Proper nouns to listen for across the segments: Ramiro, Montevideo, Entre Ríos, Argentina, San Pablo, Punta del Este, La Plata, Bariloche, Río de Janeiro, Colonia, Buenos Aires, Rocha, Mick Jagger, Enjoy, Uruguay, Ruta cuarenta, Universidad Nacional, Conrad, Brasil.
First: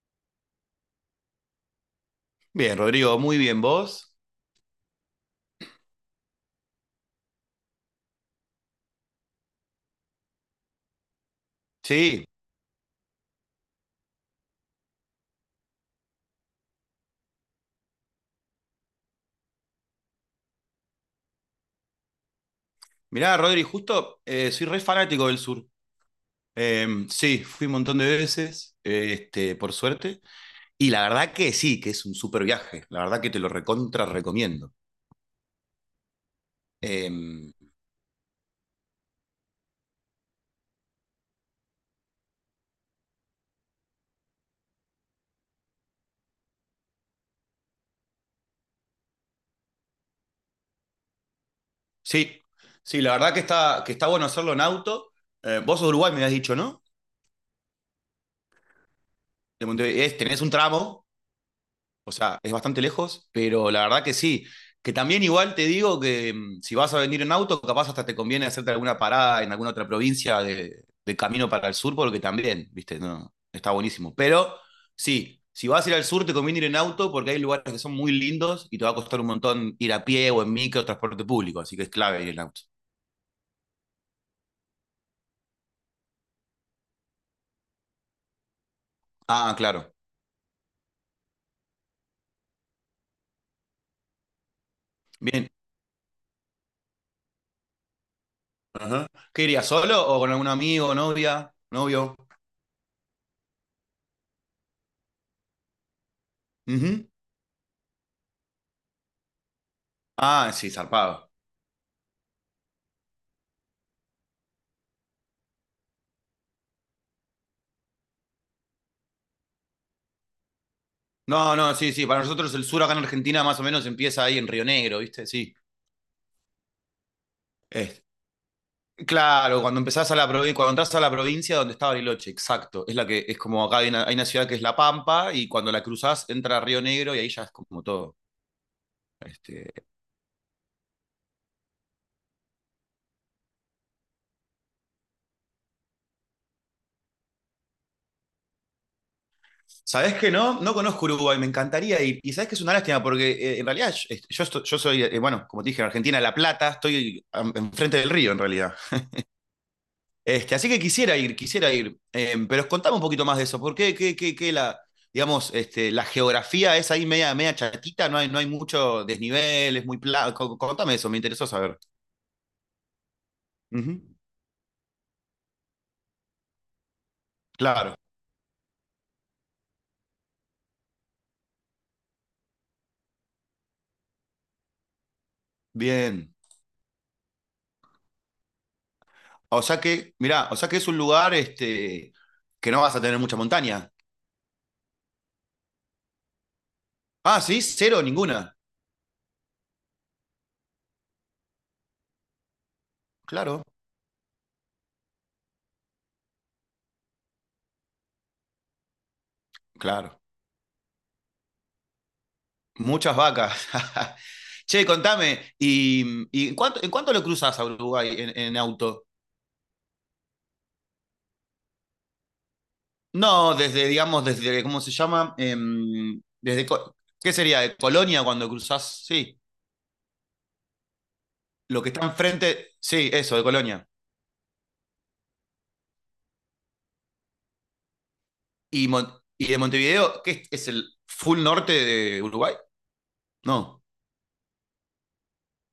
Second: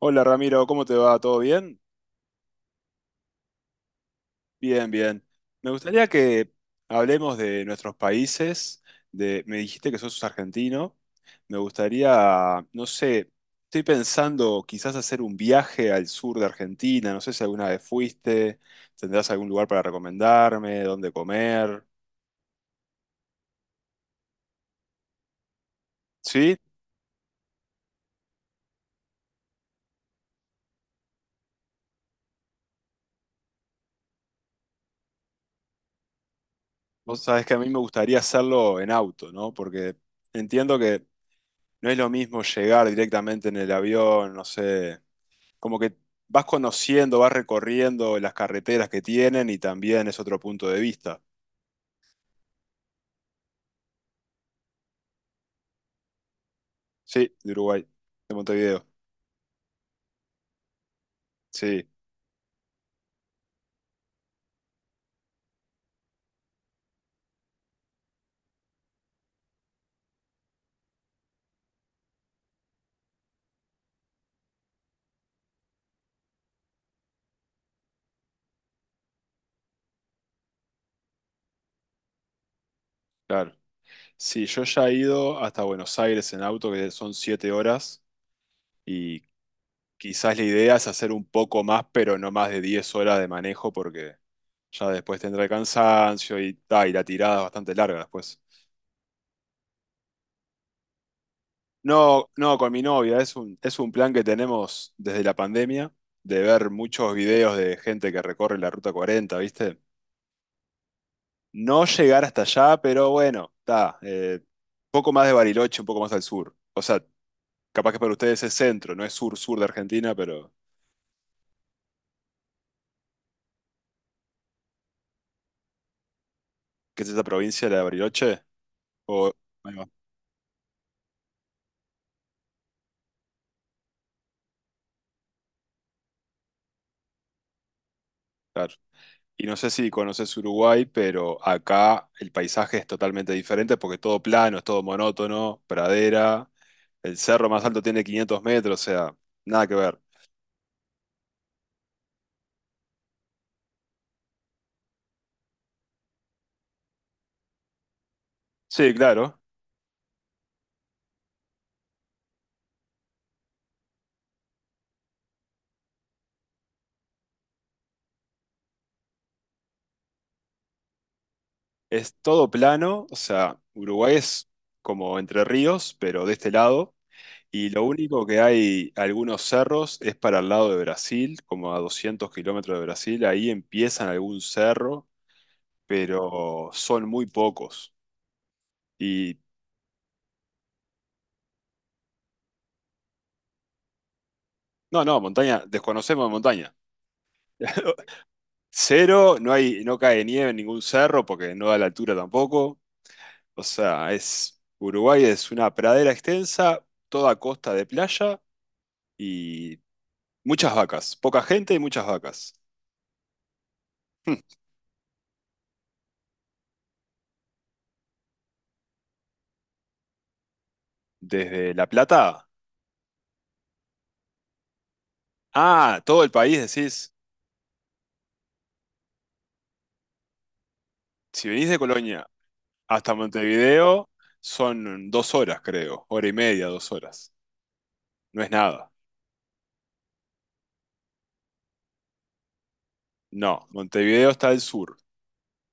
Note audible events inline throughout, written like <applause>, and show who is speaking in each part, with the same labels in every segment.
Speaker 1: Hola Ramiro, ¿cómo te va? ¿Todo bien?
Speaker 2: Bien, Rodrigo, muy bien. ¿Vos?
Speaker 1: Bien, bien. Me gustaría que hablemos de nuestros países, me dijiste que sos argentino, me
Speaker 2: Sí.
Speaker 1: gustaría, no sé, estoy pensando quizás hacer un viaje al sur de Argentina, no sé si alguna vez fuiste, tendrás algún lugar para recomendarme, dónde comer.
Speaker 2: Mirá, Rodri, justo soy re fanático del sur.
Speaker 1: ¿Sí?
Speaker 2: Sí, fui un montón de veces, por suerte. Y la verdad que sí, que es un súper viaje. La verdad que te lo recontra recomiendo. Eh,
Speaker 1: Vos sabés que a mí me gustaría hacerlo en auto, ¿no? Porque entiendo que no es lo mismo llegar directamente en el avión, no sé, como que vas conociendo, vas recorriendo las carreteras que tienen y también es otro punto de vista.
Speaker 2: sí, sí, la verdad que está bueno hacerlo en auto. Vos sos de Uruguay, me habías dicho, ¿no?
Speaker 1: Sí, de Uruguay, de Montevideo.
Speaker 2: De Montevideo. Tenés un tramo.
Speaker 1: Sí,
Speaker 2: O sea, es bastante lejos, pero la verdad que sí. Que también igual te digo que si vas a venir en auto, capaz hasta te conviene hacerte alguna parada en alguna otra provincia de, camino para el sur, porque también, viste, no, está buenísimo. Pero sí, si vas a ir al sur, te conviene ir en auto porque hay lugares que son muy lindos y te va a costar un montón ir a pie o en micro o transporte público, así que es clave ir en auto.
Speaker 1: claro. Sí, yo ya he ido hasta Buenos Aires en auto, que son 7 horas, y
Speaker 2: Ah, claro.
Speaker 1: quizás la idea es hacer un poco más, pero no más de 10 horas de manejo, porque ya después tendrá
Speaker 2: Bien.
Speaker 1: el cansancio y, ta, y la tirada es bastante larga después.
Speaker 2: Ajá. ¿Qué irías solo o con algún amigo, novia, novio?
Speaker 1: No, no, con mi novia. Es un plan que tenemos desde la pandemia, de ver
Speaker 2: Ujú.
Speaker 1: muchos videos de gente que recorre la Ruta 40. ¿Viste?
Speaker 2: Ah, sí, zarpado.
Speaker 1: No llegar hasta allá, pero bueno, está. Poco más de Bariloche, un poco más al sur. O sea, capaz que para ustedes es centro, no es sur-sur de Argentina, pero
Speaker 2: No, no, sí, sí. Para nosotros el sur acá en Argentina más o menos empieza ahí en Río Negro, ¿viste? Sí.
Speaker 1: ¿qué es esa provincia, la de
Speaker 2: Es-
Speaker 1: Bariloche? O,
Speaker 2: Claro,
Speaker 1: ahí
Speaker 2: cuando
Speaker 1: va,
Speaker 2: empezás a la provincia, cuando entras a la provincia donde está Bariloche, exacto. Es la que es como acá hay una ciudad que es La Pampa y cuando la cruzás entra a Río Negro y ahí ya es como todo.
Speaker 1: claro. Y no sé
Speaker 2: Este,
Speaker 1: si conoces Uruguay, pero acá el paisaje es totalmente diferente porque es todo plano, es todo monótono, pradera. El cerro más alto tiene 500 metros, o sea, nada que ver.
Speaker 2: ¿Sabés qué no? No conozco Uruguay, me encantaría ir. Y sabés que es una lástima porque en realidad yo, estoy- yo soy, bueno, como te dije, en Argentina, La Plata, enfrente del río en realidad.
Speaker 1: Sí, claro.
Speaker 2: Así que quisiera ir, quisiera ir. Pero contame un poquito más de eso. ¿Por qué digamos, la geografía es ahí media, media chatita? No hay, mucho desnivel, es muy plano. Contame eso, me interesó saber.
Speaker 1: Es todo plano, o sea,
Speaker 2: Ujú.
Speaker 1: Uruguay es como Entre Ríos, pero de este lado. Y lo
Speaker 2: Claro,
Speaker 1: único que hay algunos cerros es para el lado de Brasil, como a 200 kilómetros de Brasil. Ahí empiezan algún cerro,
Speaker 2: bien.
Speaker 1: pero son muy pocos. Y
Speaker 2: O sea que, mirá, o sea que es un lugar que no vas a tener mucha montaña.
Speaker 1: no, no, montaña, desconocemos de montaña.
Speaker 2: Ah, sí, cero,
Speaker 1: <laughs>
Speaker 2: ninguna.
Speaker 1: Cero, no hay, no cae nieve en ningún cerro porque no da la altura tampoco. O
Speaker 2: Claro,
Speaker 1: sea, es, Uruguay es una pradera extensa, toda costa de playa y
Speaker 2: claro.
Speaker 1: muchas vacas. Poca gente y muchas vacas. <laughs>
Speaker 2: Muchas vacas. <laughs>
Speaker 1: Hm.
Speaker 2: Che, contame, ¿y, en cuánto, lo cruzas a Uruguay en, auto?
Speaker 1: Desde La Plata.
Speaker 2: No, desde, digamos, desde, ¿cómo se llama?
Speaker 1: Ah, todo el país,
Speaker 2: Desde,
Speaker 1: decís.
Speaker 2: ¿qué sería? ¿De Colonia cuando cruzás? Sí,
Speaker 1: Si venís de
Speaker 2: lo que está
Speaker 1: Colonia
Speaker 2: enfrente, sí,
Speaker 1: hasta
Speaker 2: eso, de Colonia.
Speaker 1: Montevideo, son 2 horas, creo. Hora y media, 2 horas. No es
Speaker 2: Y,
Speaker 1: nada.
Speaker 2: Mon- y de Montevideo, ¿qué es el full norte de Uruguay?
Speaker 1: No,
Speaker 2: No,
Speaker 1: Montevideo está al sur.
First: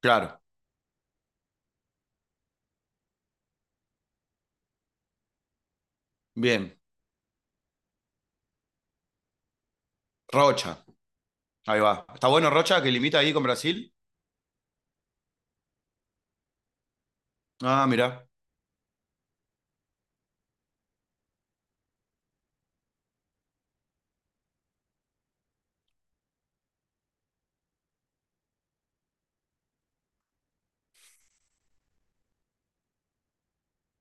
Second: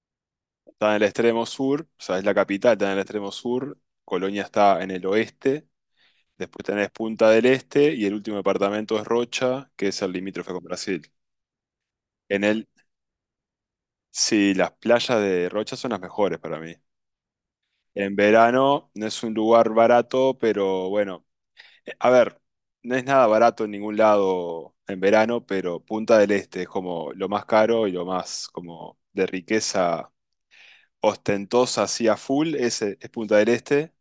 Speaker 2: claro,
Speaker 1: Está en el extremo sur, o sea, es la capital, está en el extremo sur. Colonia está en el oeste. Después
Speaker 2: bien.
Speaker 1: tenés Punta del Este y el último departamento es Rocha, que es el limítrofe con
Speaker 2: Rocha,
Speaker 1: Brasil.
Speaker 2: ahí va. ¿Está
Speaker 1: En
Speaker 2: bueno
Speaker 1: él,
Speaker 2: Rocha que limita ahí con Brasil?
Speaker 1: sí, las playas de Rocha son las mejores para mí.
Speaker 2: Ah,
Speaker 1: En
Speaker 2: mirá.
Speaker 1: verano no es un lugar barato, pero bueno, a ver, no es nada barato en ningún lado en verano, pero Punta del Este es como lo más caro y lo más como de riqueza ostentosa así a full, ese es Punta del Este.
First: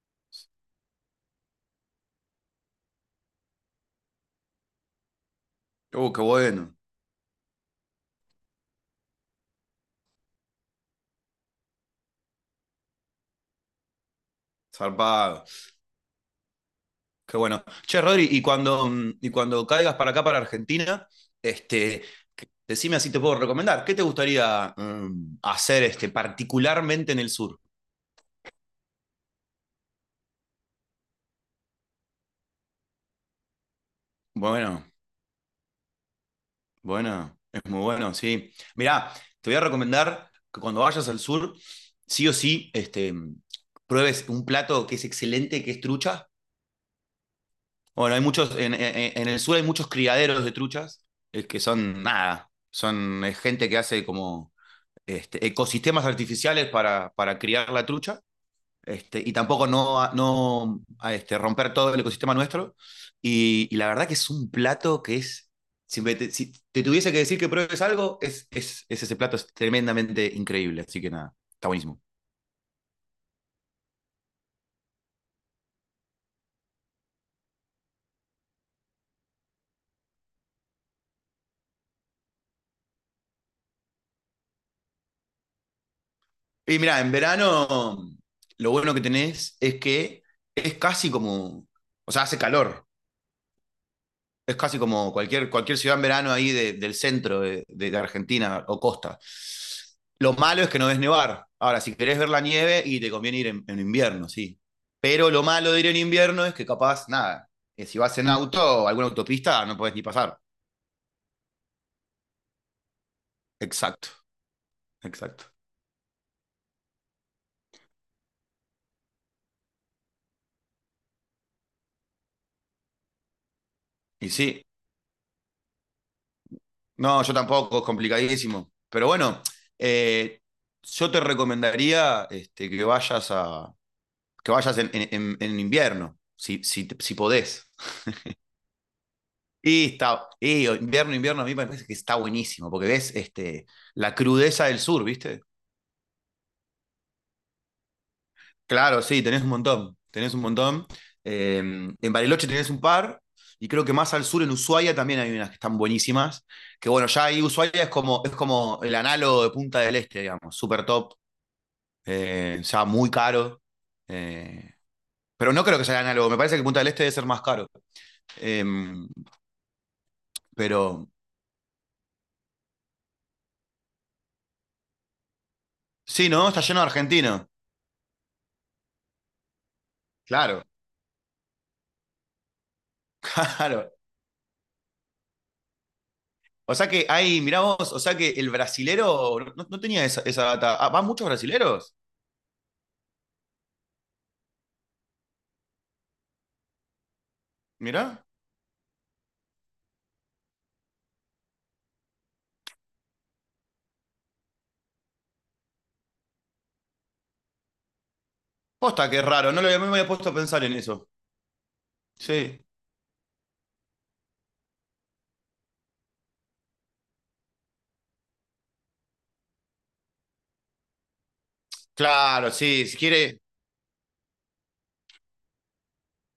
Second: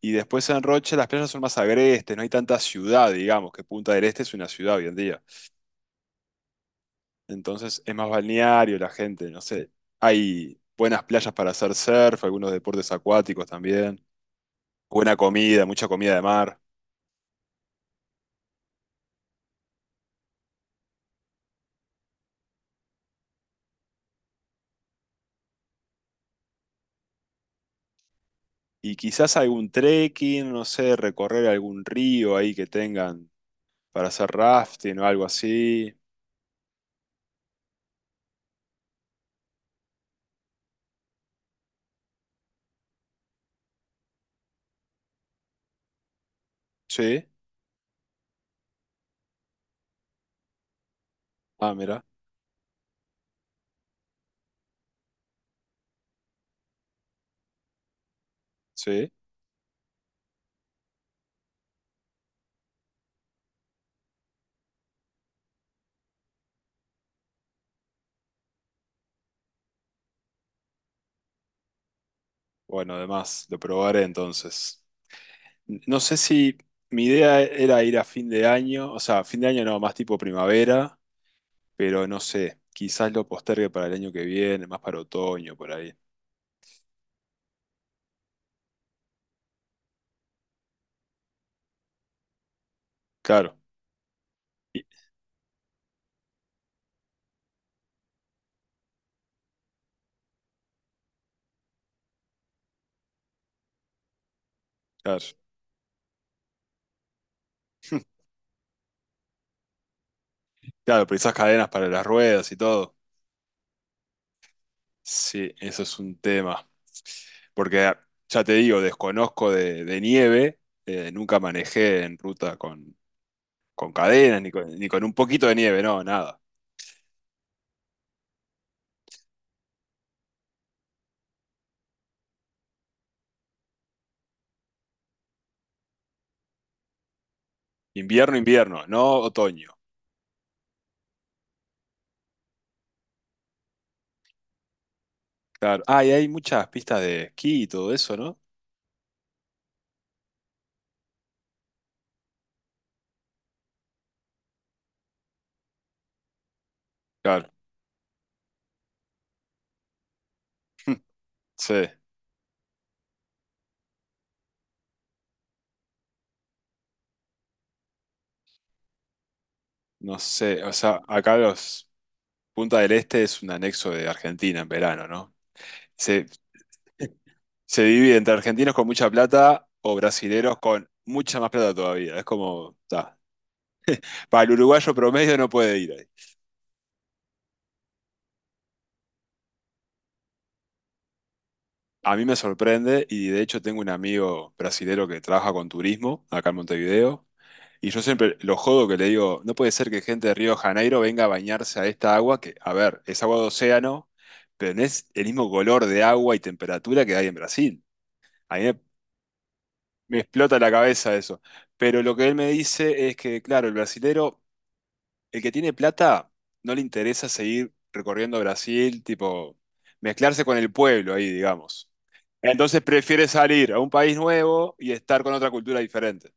Speaker 1: Y después en Rocha las playas son más agrestes, no hay tanta ciudad, digamos, que Punta del Este es una ciudad hoy en día.
Speaker 2: Qué bueno,
Speaker 1: Entonces es más balneario la gente, no sé. Hay buenas playas para hacer surf, algunos deportes acuáticos también. Buena
Speaker 2: zarpado.
Speaker 1: comida, mucha comida de mar.
Speaker 2: Qué bueno. Che, Rodri, y cuando, y cuando caigas para acá, para Argentina, este, decime así te puedo recomendar. ¿Qué te gustaría hacer particularmente en el sur?
Speaker 1: Y quizás algún trekking, no sé, recorrer algún río ahí que tengan para hacer
Speaker 2: Bueno,
Speaker 1: rafting o algo así.
Speaker 2: bueno, es muy bueno, sí. Mirá, te voy a recomendar que cuando vayas al sur, sí o sí, pruebes un plato que es excelente, que es trucha.
Speaker 1: Sí.
Speaker 2: Bueno, hay muchos, en el sur hay muchos criaderos de truchas, que
Speaker 1: Ah, mira.
Speaker 2: son nada, son gente que hace como ecosistemas artificiales para, criar la trucha
Speaker 1: Sí.
Speaker 2: y tampoco no, a, romper todo el ecosistema nuestro. Y la verdad que es un plato que es, si te tuviese que decir que pruebes algo, es, ese plato, es tremendamente increíble, así que nada, está buenísimo.
Speaker 1: Bueno, además, lo probaré entonces. No sé si mi idea era ir a fin de año, o sea, fin de año no, más tipo primavera, pero no sé, quizás lo postergue para el año que viene, más para otoño, por ahí.
Speaker 2: Y mira, en verano lo bueno que tenés es que es casi como, o sea, hace calor.
Speaker 1: Claro,
Speaker 2: Es casi
Speaker 1: y-
Speaker 2: como cualquier, ciudad en verano ahí del centro de, Argentina o costa. Lo malo es que no ves nevar. Ahora, si querés ver la nieve y te conviene ir en, invierno, sí.
Speaker 1: claro,
Speaker 2: Pero lo malo de ir en invierno es que capaz, nada, que si vas en auto o alguna autopista no podés ni pasar.
Speaker 1: claro, pero esas cadenas para las ruedas y todo.
Speaker 2: Exacto, exacto.
Speaker 1: Sí, eso es un tema. Porque ya te digo, desconozco de, nieve, nunca manejé en ruta con
Speaker 2: Y
Speaker 1: cadenas, ni
Speaker 2: sí,
Speaker 1: con, ni con un poquito de nieve, no, nada.
Speaker 2: no, yo tampoco, es complicadísimo. Pero bueno, eh, yo te recomendaría que vayas a, que vayas en invierno, si podés.
Speaker 1: Invierno, invierno, no otoño.
Speaker 2: Y invierno, a mí me parece que está buenísimo, porque ves la crudeza del sur, ¿viste?
Speaker 1: Claro. Ah, y hay muchas pistas de esquí y todo eso, ¿no?
Speaker 2: Claro, sí, tenés un montón, tenés un montón. Eh, en Bariloche tenés un par, y creo que más al sur, en Ushuaia, también hay unas que están buenísimas, que bueno, ya ahí
Speaker 1: Claro,
Speaker 2: Ushuaia es como el análogo de Punta del Este, digamos, super top,
Speaker 1: sí,
Speaker 2: ya muy caro. eh, pero no creo que sea el análogo, me parece que Punta del Este debe ser más caro. Em,
Speaker 1: no sé, o sea,
Speaker 2: pero
Speaker 1: acá los Punta del Este es un anexo de Argentina en verano, ¿no? Se,
Speaker 2: sí, ¿no? Está lleno de argentinos.
Speaker 1: se divide entre argentinos con mucha plata o brasileros
Speaker 2: Claro,
Speaker 1: con mucha más plata todavía. Es como, ta.
Speaker 2: <laughs> claro.
Speaker 1: Para el uruguayo promedio no puede ir ahí.
Speaker 2: O sea que hay, mirá vos, o sea que el brasilero no, tenía esa, data. Ah, ¿van muchos brasileros?
Speaker 1: A mí me sorprende y de hecho tengo un amigo brasilero que trabaja con turismo acá en Montevideo y yo
Speaker 2: Mirá.
Speaker 1: siempre lo jodo que le digo, no puede ser que gente de Río de Janeiro venga a bañarse a esta agua que, a ver, es agua de océano, pero no es el mismo color de agua y temperatura que hay en Brasil. A mí me
Speaker 2: Posta, qué raro, no me había
Speaker 1: Me
Speaker 2: puesto a
Speaker 1: explota
Speaker 2: pensar
Speaker 1: la
Speaker 2: en eso.
Speaker 1: cabeza eso. Pero lo que él me
Speaker 2: Sí.
Speaker 1: dice es que, claro, el brasilero, el que tiene plata, no le interesa seguir recorriendo Brasil, tipo, mezclarse con el pueblo ahí, digamos.
Speaker 2: Claro,
Speaker 1: Entonces
Speaker 2: sí, si
Speaker 1: prefiere
Speaker 2: quiere.
Speaker 1: salir a un país nuevo y estar con otra cultura diferente.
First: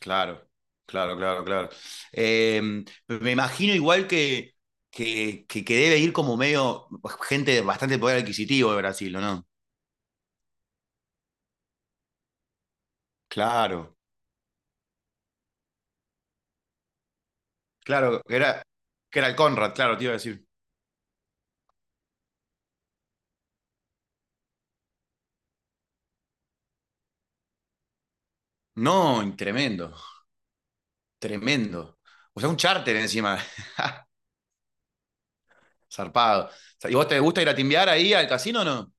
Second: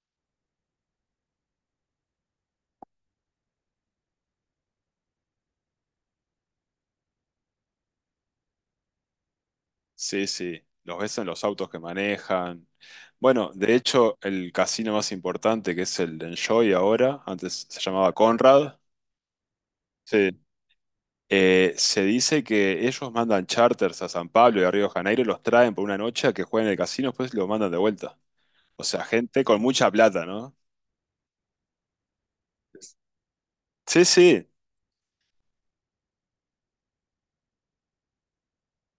Speaker 2: Claro, claro, claro, claro. Eh, me imagino igual que, debe ir como medio gente de bastante poder adquisitivo de Brasil, ¿o no?
Speaker 1: Sí, sí, los ves en los autos que manejan. Bueno, de
Speaker 2: Claro,
Speaker 1: hecho, el casino más importante, que es el de Enjoy ahora, antes se llamaba
Speaker 2: claro,
Speaker 1: Conrad.
Speaker 2: que era el Conrad, claro, te iba a
Speaker 1: Sí.
Speaker 2: decir.
Speaker 1: Se dice que ellos mandan charters a San Pablo y a Río de Janeiro, los traen por una noche a que jueguen en el casino, después los mandan de vuelta. O sea,
Speaker 2: No,
Speaker 1: gente con mucha
Speaker 2: tremendo,
Speaker 1: plata, ¿no?
Speaker 2: tremendo. O sea, un charter encima.
Speaker 1: Sí, sí.
Speaker 2: Zarpado. O sea, ¿y vos te gusta ir a timbiar ahí al casino o no?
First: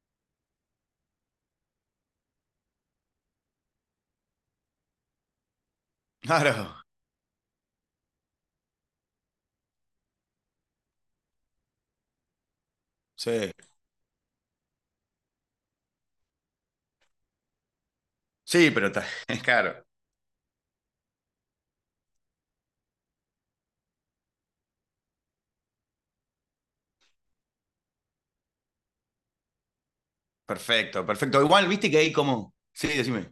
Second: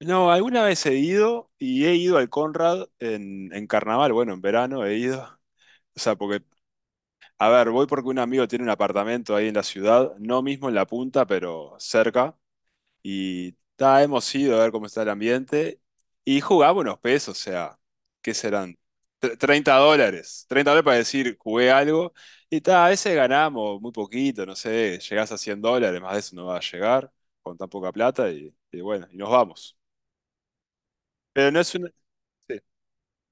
Speaker 1: No, alguna vez he ido y he ido al Conrad en carnaval, bueno, en verano he ido. O sea, porque,
Speaker 2: Claro,
Speaker 1: a ver, voy porque un amigo tiene un apartamento ahí en la ciudad, no mismo en la punta, pero cerca.
Speaker 2: sí.
Speaker 1: Y ta, hemos ido a ver cómo está el ambiente y jugamos unos pesos, o sea, ¿qué
Speaker 2: Sí,
Speaker 1: serán?
Speaker 2: pero está, <laughs>
Speaker 1: 30
Speaker 2: claro.
Speaker 1: dólares. $30 para decir, jugué algo. Y ta, a veces ganamos muy poquito, no sé, llegás a $100, más de eso no va a llegar con tan poca plata y bueno, y nos vamos.
Speaker 2: Perfecto, perfecto.
Speaker 1: Pero no
Speaker 2: Igual,
Speaker 1: es una,
Speaker 2: viste que hay como.
Speaker 1: sí.
Speaker 2: Sí, decime.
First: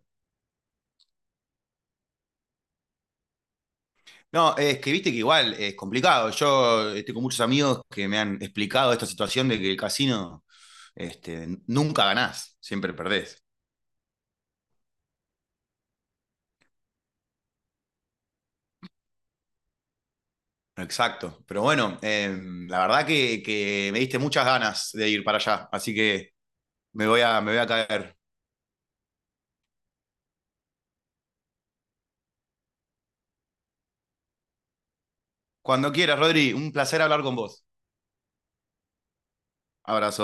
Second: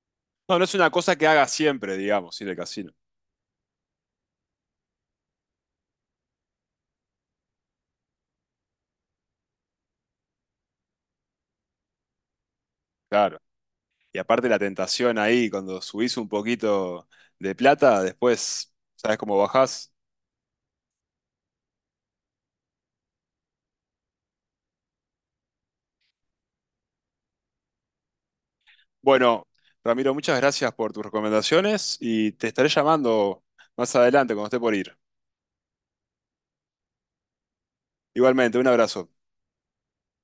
Speaker 1: No, no es una cosa que haga siempre, digamos, ir al casino.
Speaker 2: No, es que viste que igual es complicado. Yo estoy con muchos amigos que me han explicado esta situación de que el casino este, nunca ganás, siempre
Speaker 1: Claro.
Speaker 2: perdés.
Speaker 1: Y aparte la tentación ahí, cuando subís un poquito de plata, después, ¿sabes cómo bajás?
Speaker 2: Exacto. Pero bueno, la verdad que, me diste muchas ganas de ir para allá, así que me voy a caer.
Speaker 1: Bueno, Ramiro, muchas gracias por tus recomendaciones y te estaré llamando más adelante cuando esté por ir.
Speaker 2: Cuando quieras, Rodri, un placer hablar con vos.
Speaker 1: Igualmente, un abrazo.
Speaker 2: Abrazo.